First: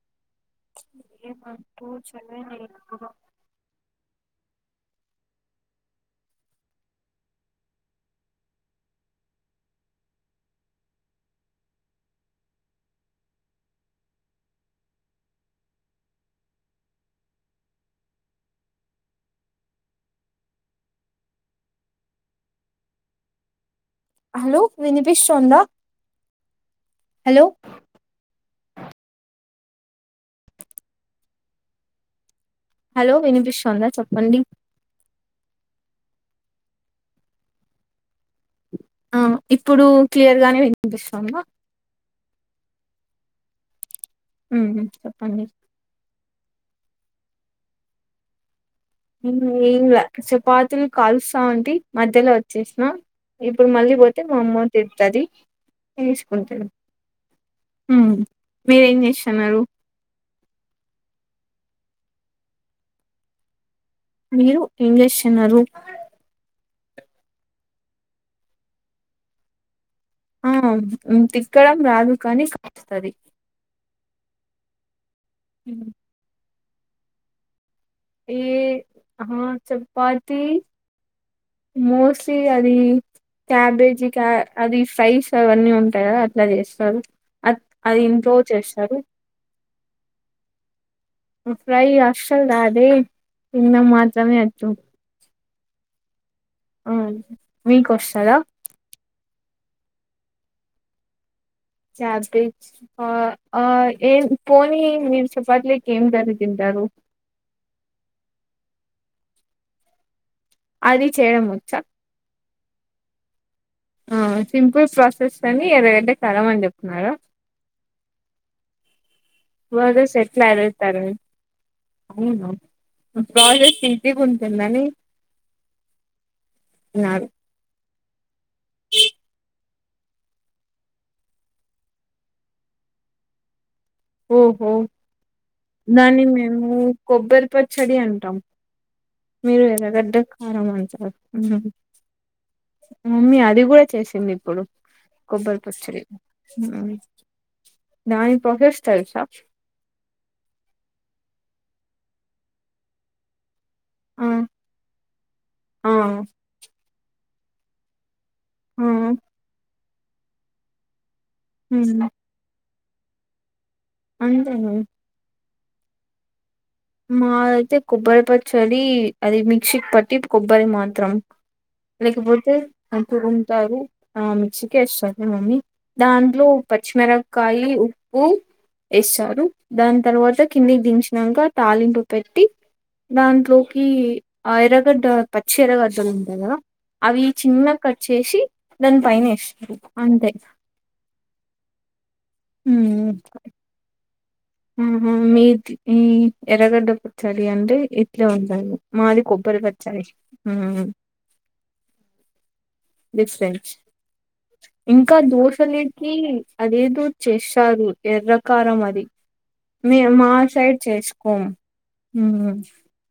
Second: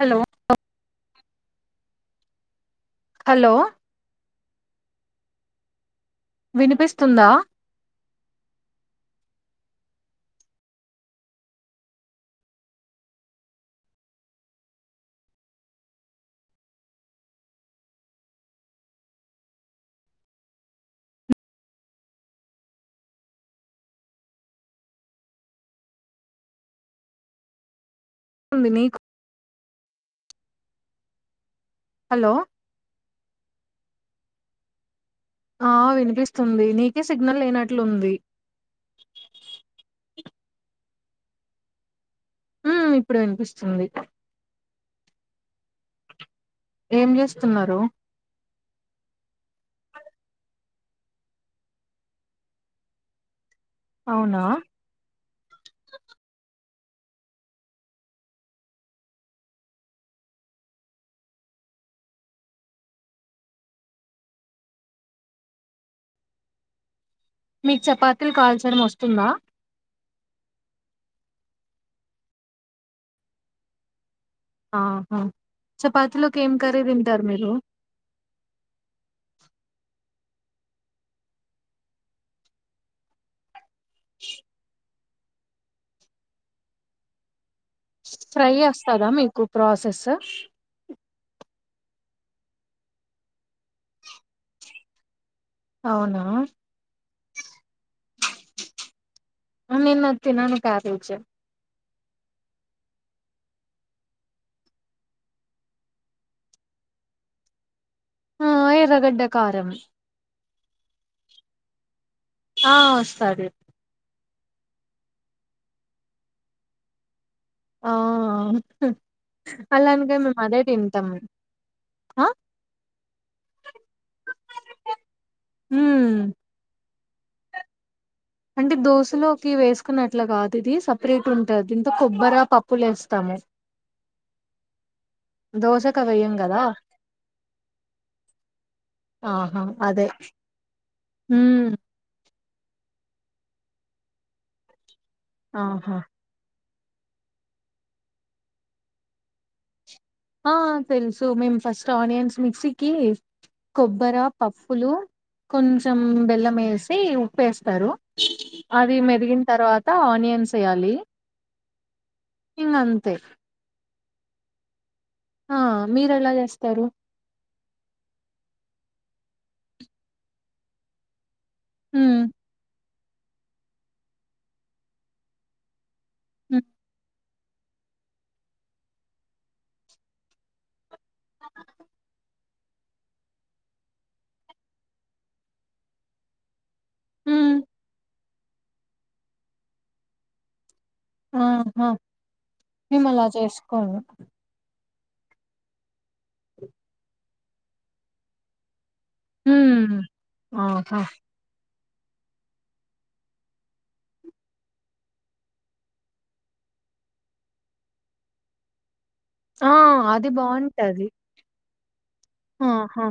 Hello చెన్న [unintelligible] hello వినిపిస్తుందా hello వినపిస్తుంధ hello ఉంది నీకు హలో హలో వినిపిష్ంద చెప్పండి ఆ వినిపిస్తుంది నీకే సిగ్నల్ లేనట్లు ఉంది ఆ ఇప్పుడు క్లియర్ గానే వినిపిస్తాంద ఉ ఇప్పుడు వినిపిస్తుంది చెప్పండి ఏం చేస్తున్నారు ఏంలా చపాతిలు కలుస్తా ఉంటి మధ్యలో వచ్చేసిన ఇప్పుడు మళ్ళీ పోతే మా అవునా అమ్మ తితది వేసుకుంటది మీరేం చేస్తున్నారు మీరు ఏం జెస్తున్నారు మీకు చపాతీలు కాల్చడం వస్తుందా ఆ ఉ తిక్కడం రాదు కానీ [unintelligible] తది ఆహా చపాతిలోకి ఏం కర్రీ తింటారు మీరు ఏ హా చపా తి మోస్ట్లీ అది క్యాబేజీ కా అది ప్రైస్ అవన్నీ ఉంటాయా అట్లా చేస్తారు అట్ ఫ్రై వస్తదా మీకు ప్రాసెస్ ఫ్రై అఅస్సలు రాదే తిన్నం మాత్రమే వచ్చు అవునా ఆ మీకు వస్తాయా అ నేను అది తినను క్యాబేజ్ కాబేజ్ ఆ ఆ ఏ పోనీ మీరు చపాతిలోకి ఏం కర్రీ తింటారు ఉ ఆ ఎర్రగడ్డ కారం అది చేయడం వచ్చా ఆ వస్తాది ఉ సింపుల్ ప్రాసెస్ అని ఎర్రగడ్డ కారం అని చెప్తున్నారా ఆ హు ప్రాసెస్ అలానిగా మేము ఎట్లా అదే అడుగుతారు తింటాము అవును ప్రాజెక్ట్ ఈజీ ఉంటుందని ఉ నాడు కొన్ని అట్లా కాదు ఇది సపరేట్ ఉంటుంది దీంతో కొబ్బరి పప్పులు వేస్తాము ఓహో దోశకు అవి దాని వేయం కదా మేము కొబ్బరి పచ్చడి అంటాం ఆహా మీరు అదే ఎర్రగడ్డ కారం అంటారు ఉమ్ మమ్మీ అది కూడా చేసింది ఇప్పుడు కొబ్బరి ఆహా పచ్చడి దాని ప్రసెస్ తెలుసా ఆ తెలుసు మేము ఫస్ట్ ఆనియన్స్ మిక్సీకి కొబ్బరి ఆ పప్పులు ఆ కొంచెం బెల్లం వేసి ఉప్పు ఏస్తారు ఆ అది మెదిగిన తర్వాత ఆనియన్స్ ఏయాలి ఉ ఇంగ్ అంతే అంతే ఆ మీరెలా చేస్ మాది అయితే కొబ్బరి పచ్చడి అది మిక్సీకి పట్టి కొబ్బరి మాత్రం ఉమ్ లేకపోతే రుబ్బుకుంటారు ఆ మిక్సీకి ఏస్తాది మమ్మీ దాంట్లో ఉమ్ పచ్చిమిర కాయలు ఉప్పు ఏస్తారు దాని తర్వాత కిందికి దించినాంక తాలింపు పెట్టి దాంట్లోకి ఆ ఎర్రగడ్డ పచ్చి ఎర్రగడ్డ ఉంటది కదా అవి ఉమ్, చిన్న కట్ చేసి దాని పైన ఎస్తరు అంతే ఆహా మేములా చేసుకోం ఆహ మీది ఈ ఎరగడ్డ పుచాల అంటే ఇట్లే ఉంటదు మాది కొబ్బరి ఉమ్ కచ్చయి ఆహా బిక్ ఫ్రెంచ ఇంకా దోశలుకి అదేదో చేస్తారు ఎర్రకారం అది ఆ మే అది మా సైడ్ బాగుంటది చేసుకోం ఆహా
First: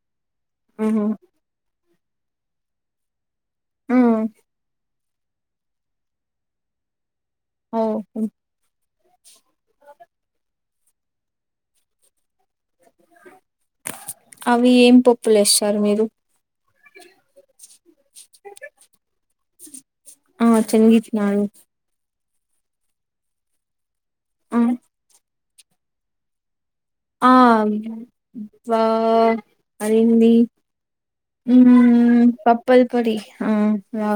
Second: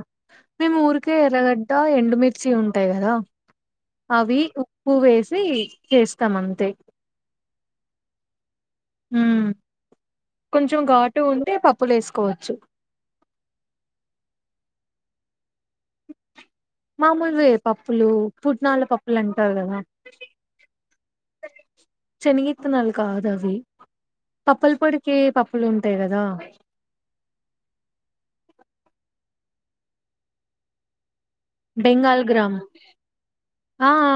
మేము ఊరికే ఎర్రగడ్డ ఎండుమిర్చి ఉంటాయి కదా అవి పువ వేసి చేస్తాం అంతే ఓ ఉమ్ కొంచెం ఘాటు ఉంటే పప్పులు వేసుకోవచ్చు అవి ఏం పప్పులేస్తారు మీరు మామూలువే పప్పులు పుట్నాల పప్పులు అంటారు కదా నడుగు శనగిత్తనాలు కాదు అవి ఆ పప్పలు పొడికే పప్పులు ఉంటాయి కదా ఆ బ అరింది బెంగాల్ గ్రామ్ పప్పల్ పొడి ఆ వా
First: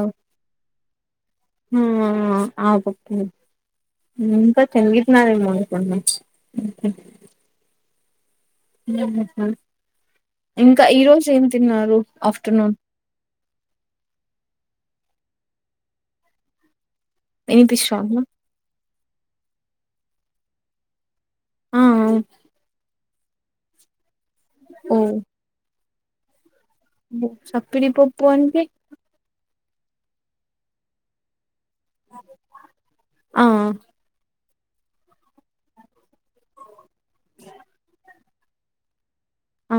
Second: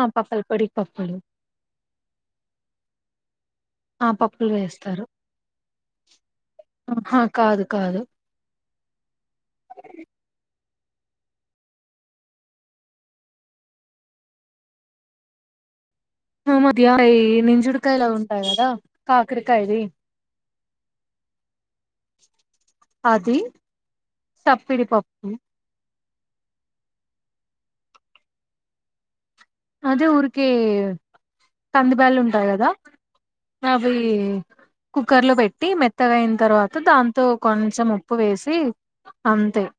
పప్పుడు ఆబ ఆ పప్పులు ఇంకా వేస్తారు తనిగుతున్నారేమో కొ ను ఆహా కాదు కాదు ఆ ఇంకా ఈ రోజు ఏం తిన్నారు ఆఫ్టర్నూన్ మధ్య నింజుడికాయలా వినిపిస్తాందా ఉంటాయి కదా కాకిరకాయది ఆ అది చప్పిడిపప్పు సప్పడి పప్పు అంటంట అదే ఊరికే కందిబేళ ఉంటాయి కదా ఆ అవి కుక్కర్ లో పెట్టి మెత్తగాయిన తర్వాత దాంతో కొంచెం ఉప్పు వేసి అంతే ఆ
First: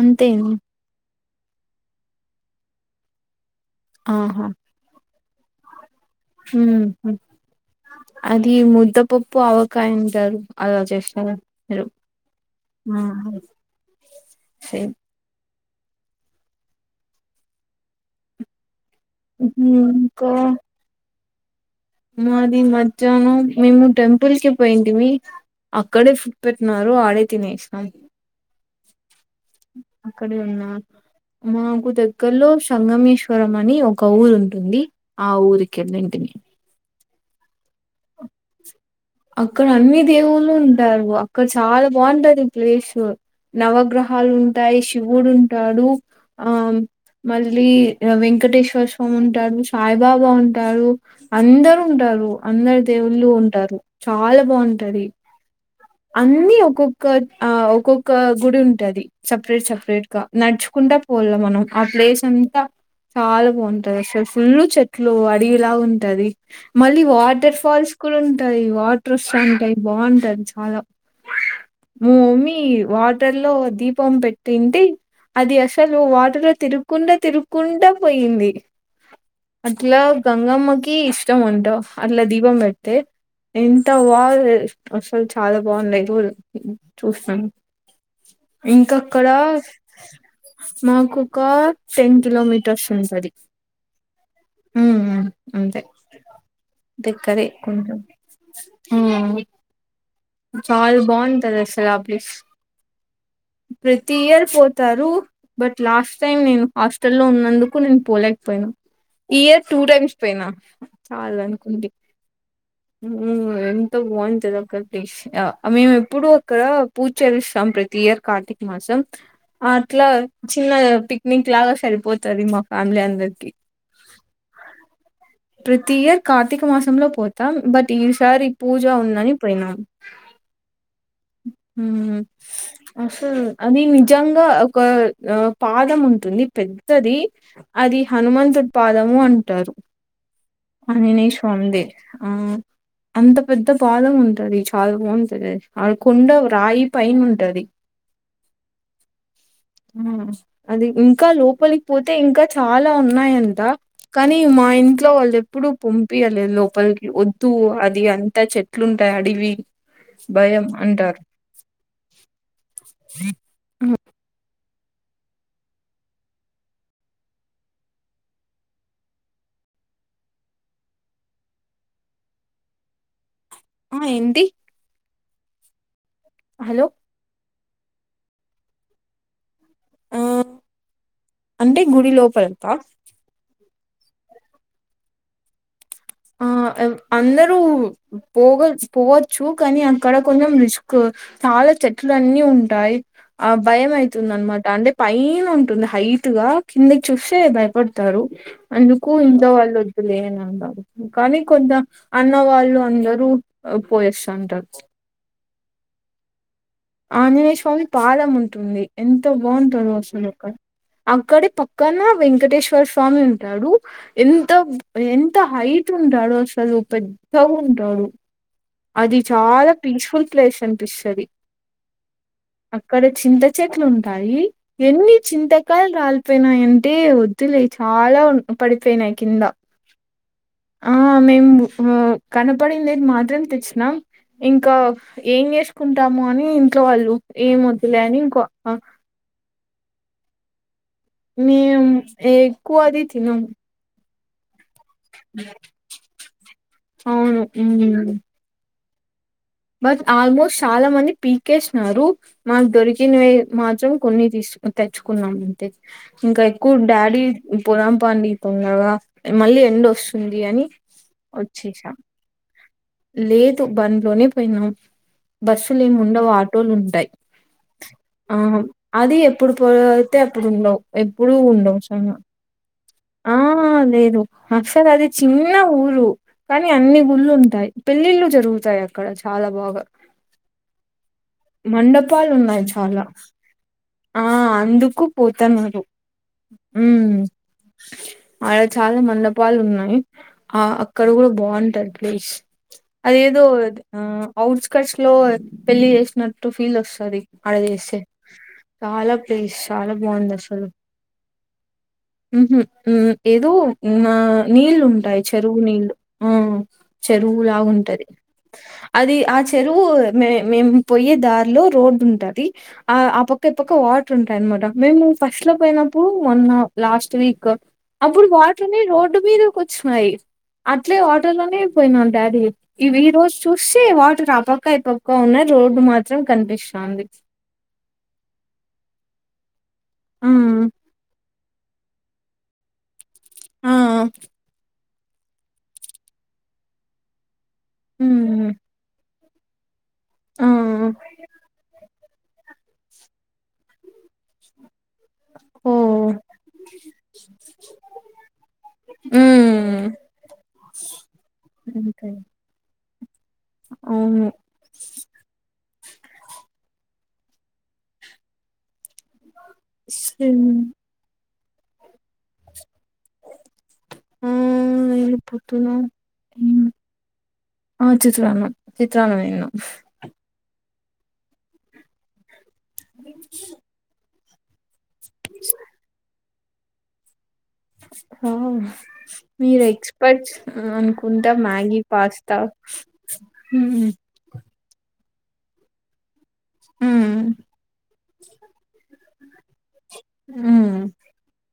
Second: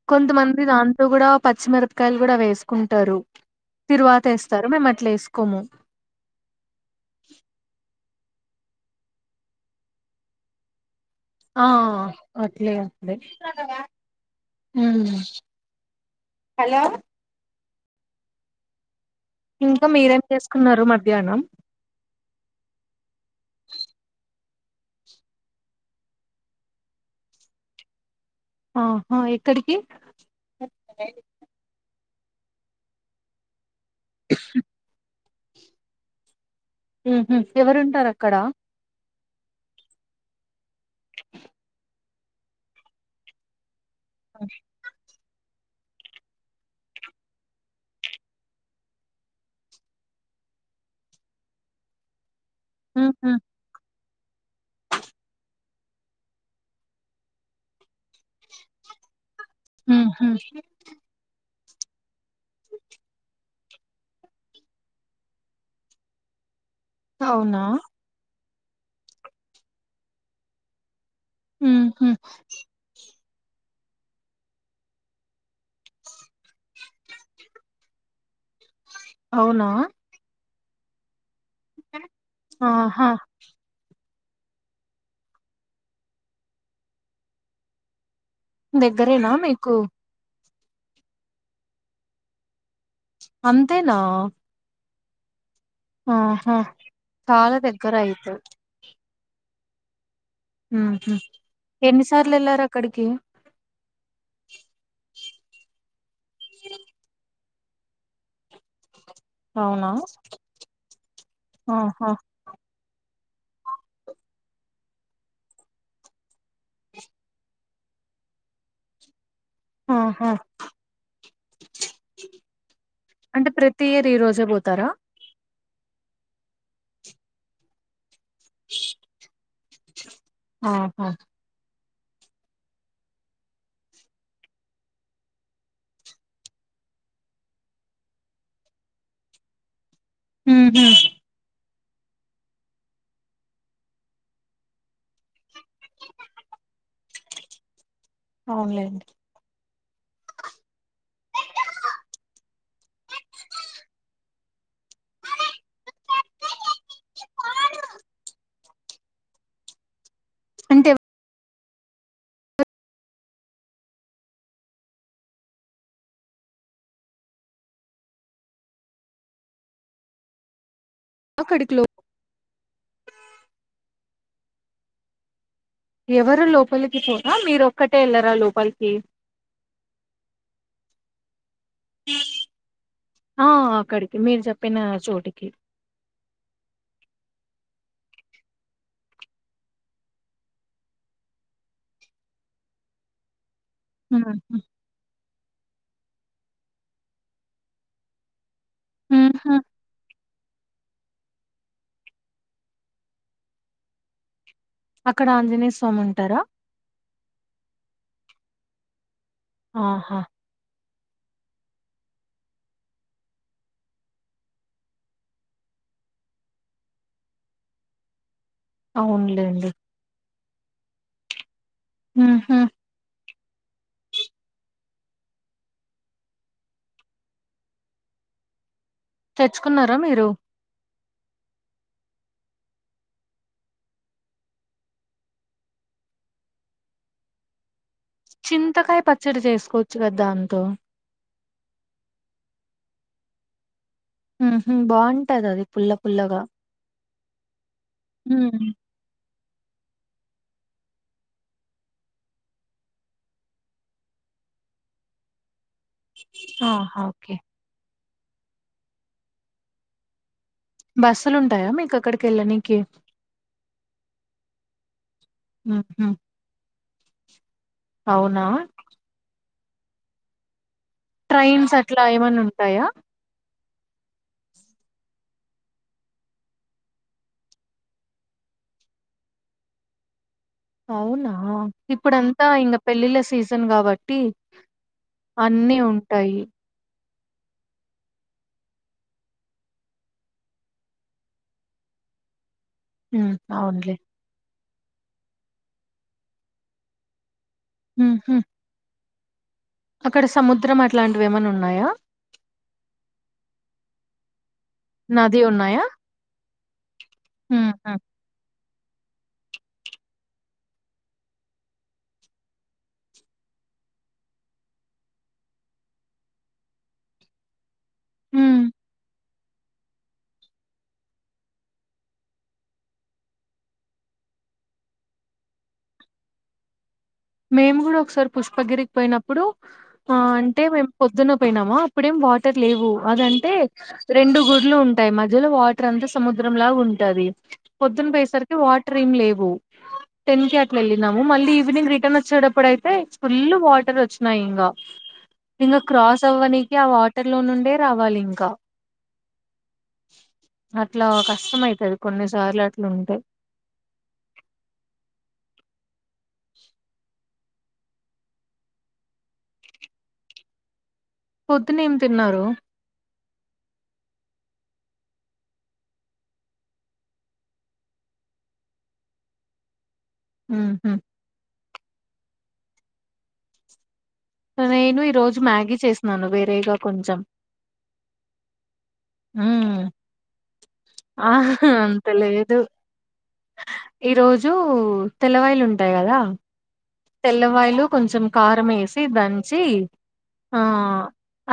అంతేనా కొంతమంది దాంతో కూడా పచ్చిమిరపకాయలు కూడా వేసుకుంటారు తరువాత ఆహా వేస్తారు మేము అట్లా వేసుకోము మ్మ్ హ్మ్ అది ముద్ద పప్పు అవకాయందారు అలాగష్ ఆ అట్లే అలే ఆహా సేమ్ హలో ఇంకా మీరేం చేసుకున్నారు మధ్యాహ్నం మాది మధ్యాహ్నం మేము టెంపుల్ కి పోయింది మీ అక్కడే ఫుట్ పెట్టినన్నారు వాడే తినేసినాం ఆహా ఎక్కడికి అక్కడ ఉన్నా మాకు దగ్గర ద్గలో సంగమేశ్వరం అని ఒక ఊరు ఉంటుంది ఆ ఊరిక వెళంటినే ఎవరుంటారు అక్కడ అక్కడ అన్ని దేవుళ్ళు ఉంటారు అక్కడ చాలా బాగుంటది ప్లేస్ నవగ్రహాలు ఉంటాయి శివుడు ంటాడు ఆ మళ్ళీ వెంకటేశ్వర స్వామి ఉంటాారు సాయిబాబా ఉంటాారు అందరు ఉంటారు అందరు దేవుళ్ళు ఉహు ఉంటారు చాలా బాగుంటది అన్నిీ ఒక్కొక్క ఆ ఒక్కొక్క గుడి ఉంటది సపరేట్ సపరేట్ గా ఉహు నడుచుకుంటా పోాల మనం ఆ ప్లేస్ అంతా చాలా బాగుంటది అసలు ఫుల్ చెట్లు అడివిలా ఉంటది మళ్ళీ వాటర్ అవునా ఫాల్స్ కూడా ఉంటాయి వాటర్స్ అంటాయి బాగుంటది చాలా ఉహు మా మమ్మీ వాటర్ లో దీపం పెట్టింది అది అసలు వాటలో తిరుగకుండా తిరుకుండా పోయింది అవునా అట్లా గంగమ్మకి ఇష్టం ఉంటా అట్లా దీపం పెడితే ఆహా ఎంత వా అసలు చాలా బాగున్నాయి చూస్తాను ఇంకక్కడ దగ్గరేనా మీకు మాకుొ ఒక టెన్ కిలోమీటర్స్ ఉంటది అంతేనా ఉమ్ ఉమ్ అంతే ఆహా దగ్గరే చాలా దగ్గర కొంచెం అయితది చాలు ఉహు బాగుంటది ఆ ప్లేస్ ఎన్నిసార్లు వెళ్లారు అక్కడికి ప్రతి ఇయర్ పోతారు బట్ లాస్ట్ టైమ్ నేను హాస్ట లో ఉన్నందుకు నేను పోలేకపోయినా ఈ ఇయర్ టూ అవునా టైమ్స్ పోయినా చాల అనుకుంది ఆహా ఉ ఎంత వంతద మేము ఎప్పుడు అక్కడ పూజలుస్తాం ప్రతి ఇయర్ కార్తీక మాసం అట్లా ఆహా చిన్న పిక్నిక్ లాగా సరిపోతుంది మా ఫ్యామిలీ అందరికి ర రజే బ ప్రతి ఇయర్ కార్తీక మాసంలో పోతాం బట్ ఈసారి ఈ పూజ ఉందని అ ఆహా అసలు అది నిజంగా ఒక పాదం ఉంటుంది పెద్ద అతుది అది హనుమంతుడు పాదము అంటారు ఉహు అనినే స్వామిది ఆ అంత పెద్ద బాదం ఉంది ంటది చదమ అను కొండ రాయి పైన్ ఉంటది అవునులేండి ఆ అది ఇంకా లోపలికి పోతే ఇంకా చాలా ఉన్నాయంత కానీ మా ఇంట్లో వాళ్ళు ఎప్పుడు పంపి వాళ్ళ లోపలికి వద్దు అది అంత చెట్లు అడివి భయంయం అంటే అంటారు మా కడుకలో ఆ ఏంటి ఎవరు హలో లోపలికి పోనా మీరు ఒక్కటే వెళ్ళరాా లోపలికి ఆ అంటే గుడి లోపలంత ఆ అక్కడికి మీరు చెప్పిన చోటికి ఆ అందరూ పోగ పోవచ్చు కానీ అక్కడ కొంచెం రిస్క్ చెట్లు అన్నీ ఉంటాయి ఆ భయం అవుతుంది ఉహు అనమాట అంటే పైన ఉంట ంది హైట్ గా కిందకి చూస్తే భయపడతారు అందుకు ఇట్ ఉహు వాళ్ళు వద్దులేని కానీ కొంత అన్న వాళ్ళు అందరూ పోయేస్తంటారు అక్కడ ఆంజనేయ స్వామి ఉంటారా ఆంజనేయ స్వామి పాదం ఉంటుంది ఎంతో బాగుంటుంది ఆహా అసలుక్క అక్కడే పక్కన వెంకటేశ్వర స్వామి ఉంటాడు ఎంత ఎంత హై ట్ ఉంటాడు అసలు పెద్ద ఉంటాడు అది అవునులేండి చాలా పీస్ఫుల్ ప్లేస్ అనిపిస్తుంది ఉహు అక్కడ చింత చెట్లు ఉంటాయి ఎన్ని చింతకాలు రాలిపోయినాయంటే వద్దులే చాలా పడి తెచ్చుకున్నారా మీరు ఆ మేము కనపడింది మాత్రం చ్చ ఇంకా ఏం చేసుకుంటాము అని ఇంట్లో వాళ్ళు ఏమ చింతకాయ పచ్చడి చేసుకోవచ్చు కదా దాంతో మేము ఎక్కువది తినము బాగుంటది అది పుల్ల పుల్లగా అవును హ్మ్. బస్ ఆల్మోస్ట్ చాలా మంది పీకేస్న్నారు మాకు దొరికిన మాత్రం కొన్ని తీసు తెచ్చుకున్నామ అంటే ఇంకా ఎక్కువ ఆహా! Daddy okay. పొదంపాండి పొండగా మళ్ళీ ఎండ వస్తుంది అని బస్సులుంటాయా వచ్చసాం మీకక్కడికెళ్ళనీకి? లేదు బంలోనే పోనా బస్సులు ఏమి హుహు. ఉండవు ఆటోలు ఉంటాయి ఆ అవునా? అది ఎప్పుడు పో అయితే అప్పుడు ఉండవు ఎప్పుడు ట్రైన్స్ ఉండవు అట్లా చాలా ఏమన్నుంటాయా? [unintelligible] లేదు అక్సర్ అది చిన్న ఊరు కానీ అన్ని ఊళ్ళు ఉంటాయి పెళ్ళిళ్ళు జరుగుతాయి అ ఇక్కడ చాలా బాగా [unintelligible] అవునా మండపాలు ఇప్పుడంతా ఉన్నాయి ఇంక చాలా పెళ్ళిళ్ళ సీజన్ కాబట్టి ఆ అ అందుకు అన్నీ పోతన్నారు ఉంటాయి ఉమ్ అడ చాలా మండపాలు ఉన్నాయి ఆ అక్కడ కూడా బాగుంటారు ప్లేస్ అద హ్మ్. ఏదో అవునులే. ఆ అఔట్స్కట్స్ లో పెళ్లి చేసినట్టు ఫీల్ వస్తుంది అడదిస్ హుహు. చాలా ప్లేస్ చాలా అక్కడ బాగుంది అసలు సముద్రం అట్లాంటివేమన్నున్నాయా? హుహు. ఏదో నా నీళ్ళు ఉంటాయి నది చెరువు ఉన్నాయా? నీళ్ళు ఆ హుహు. చెరువులాగుంటది అది ఆ చెరువు మే మేము పోయే దారిలో రోడ్ ఉంటుది ఆ ఆ పక్క తప్పక్క వాటర్ ఉంటాయి అనమాట మేము ఫస్ట్ లో పోయినప్పుడు వన్ లాస్ట్ కు అప్పుడు హ్మ్. వాటార్నే రోడ్డు మీద కూ వచ్చన్నాయి అట్లే వాటర్ లోనేయి పోయినా డాడీ ఇవి ఈ రోజు చూసివాటర్ ఆపక్క అయి పక్క ఉన్నది రోడ్డు మాత్రం కనిపిస్తుంది మేము కూడా ఒకసారి పుష్పగిరికి పోయినప్పుడు ఆ అంటే మేము పొద్దున్న పోయినామా అప్పుడేం వాటర్ లేవు అదంటే ఆ! ఆ! రెండు గుడ్లు ఉంట ఉంటాయి మధ్యలో వాటర్ అంతా సముద్రం లాగా ఉంటది పొద్దున హ్మ్. పోయేసరికి వాటర్ ఏమి లేవు టెన్ ఆ! కట్లు వెళ్ళినాము మళ్లీ ఈవినింగ్ ర పక్కన్ వచ్చేటప్పుడు అయితే ఫుల్ వాటర్ వచ్చినాయి ఇంకా ఇంకా ఓహ్! క్రాస్ అవ్వడానికి ఆ వాటర్ లో నుండే రావాలి ఇంకా ఉమ్ అట్లా కష్టమ అవుతుది కొన్నిసార్లు అట్లా ఉంటాయి అఓ [unintelligible] హ [unintelligible] పొద్దున్న ఏం తిన్నారు ఆ నేను ప్రొద్దున ఆ చిత్రనం చిత్రానంమం హమ్ [unintelligible] నేను ఈరోోజు మ్యాగీ చేసినాను వేరేగా కొంచెం హ మీరు మ్మ్. ఎక్స్పర్ట్స్ అనుకుంటా ఆహా మ్యాగీ అంత పాస్తా లేదు రజు తెల్లవాయిలు ఉంటాయి కదా హ్మ్. తెల్లవాయలు కొంచెం కారం వేసి దంచి ఆ హ్మ్.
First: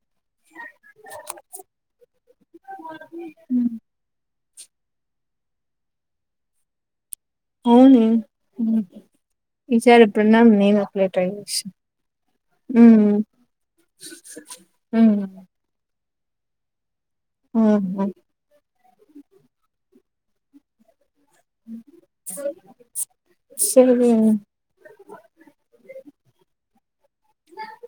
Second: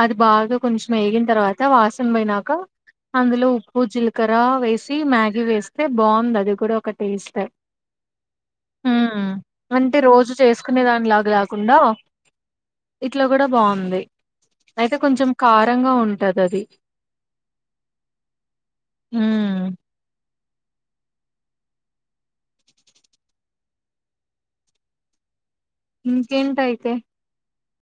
అది బాగా కొంచెం వేగిన తర్వాత వాసన పోయినాక అందులో హ్మ్. ఉప్పు జీలకర్ర వేసి మ్యాగీ వేస్తే బాగుంది అది కూడా ఒక రీస్ట్ అవునే హ్మ్. అంటే ఈసారి రోజు ఎప్పుడన్నా నేను చేసుకునే అట్లే దానిలాగ ట్రై చేస్తా లేకుండా ఉమ్ ఇట్లో కూడా బాగుంది అయితే ఉమ్ కొంచెం కారంగా ఉంటది అది ఆ హ సర ఇంకేంటాయితే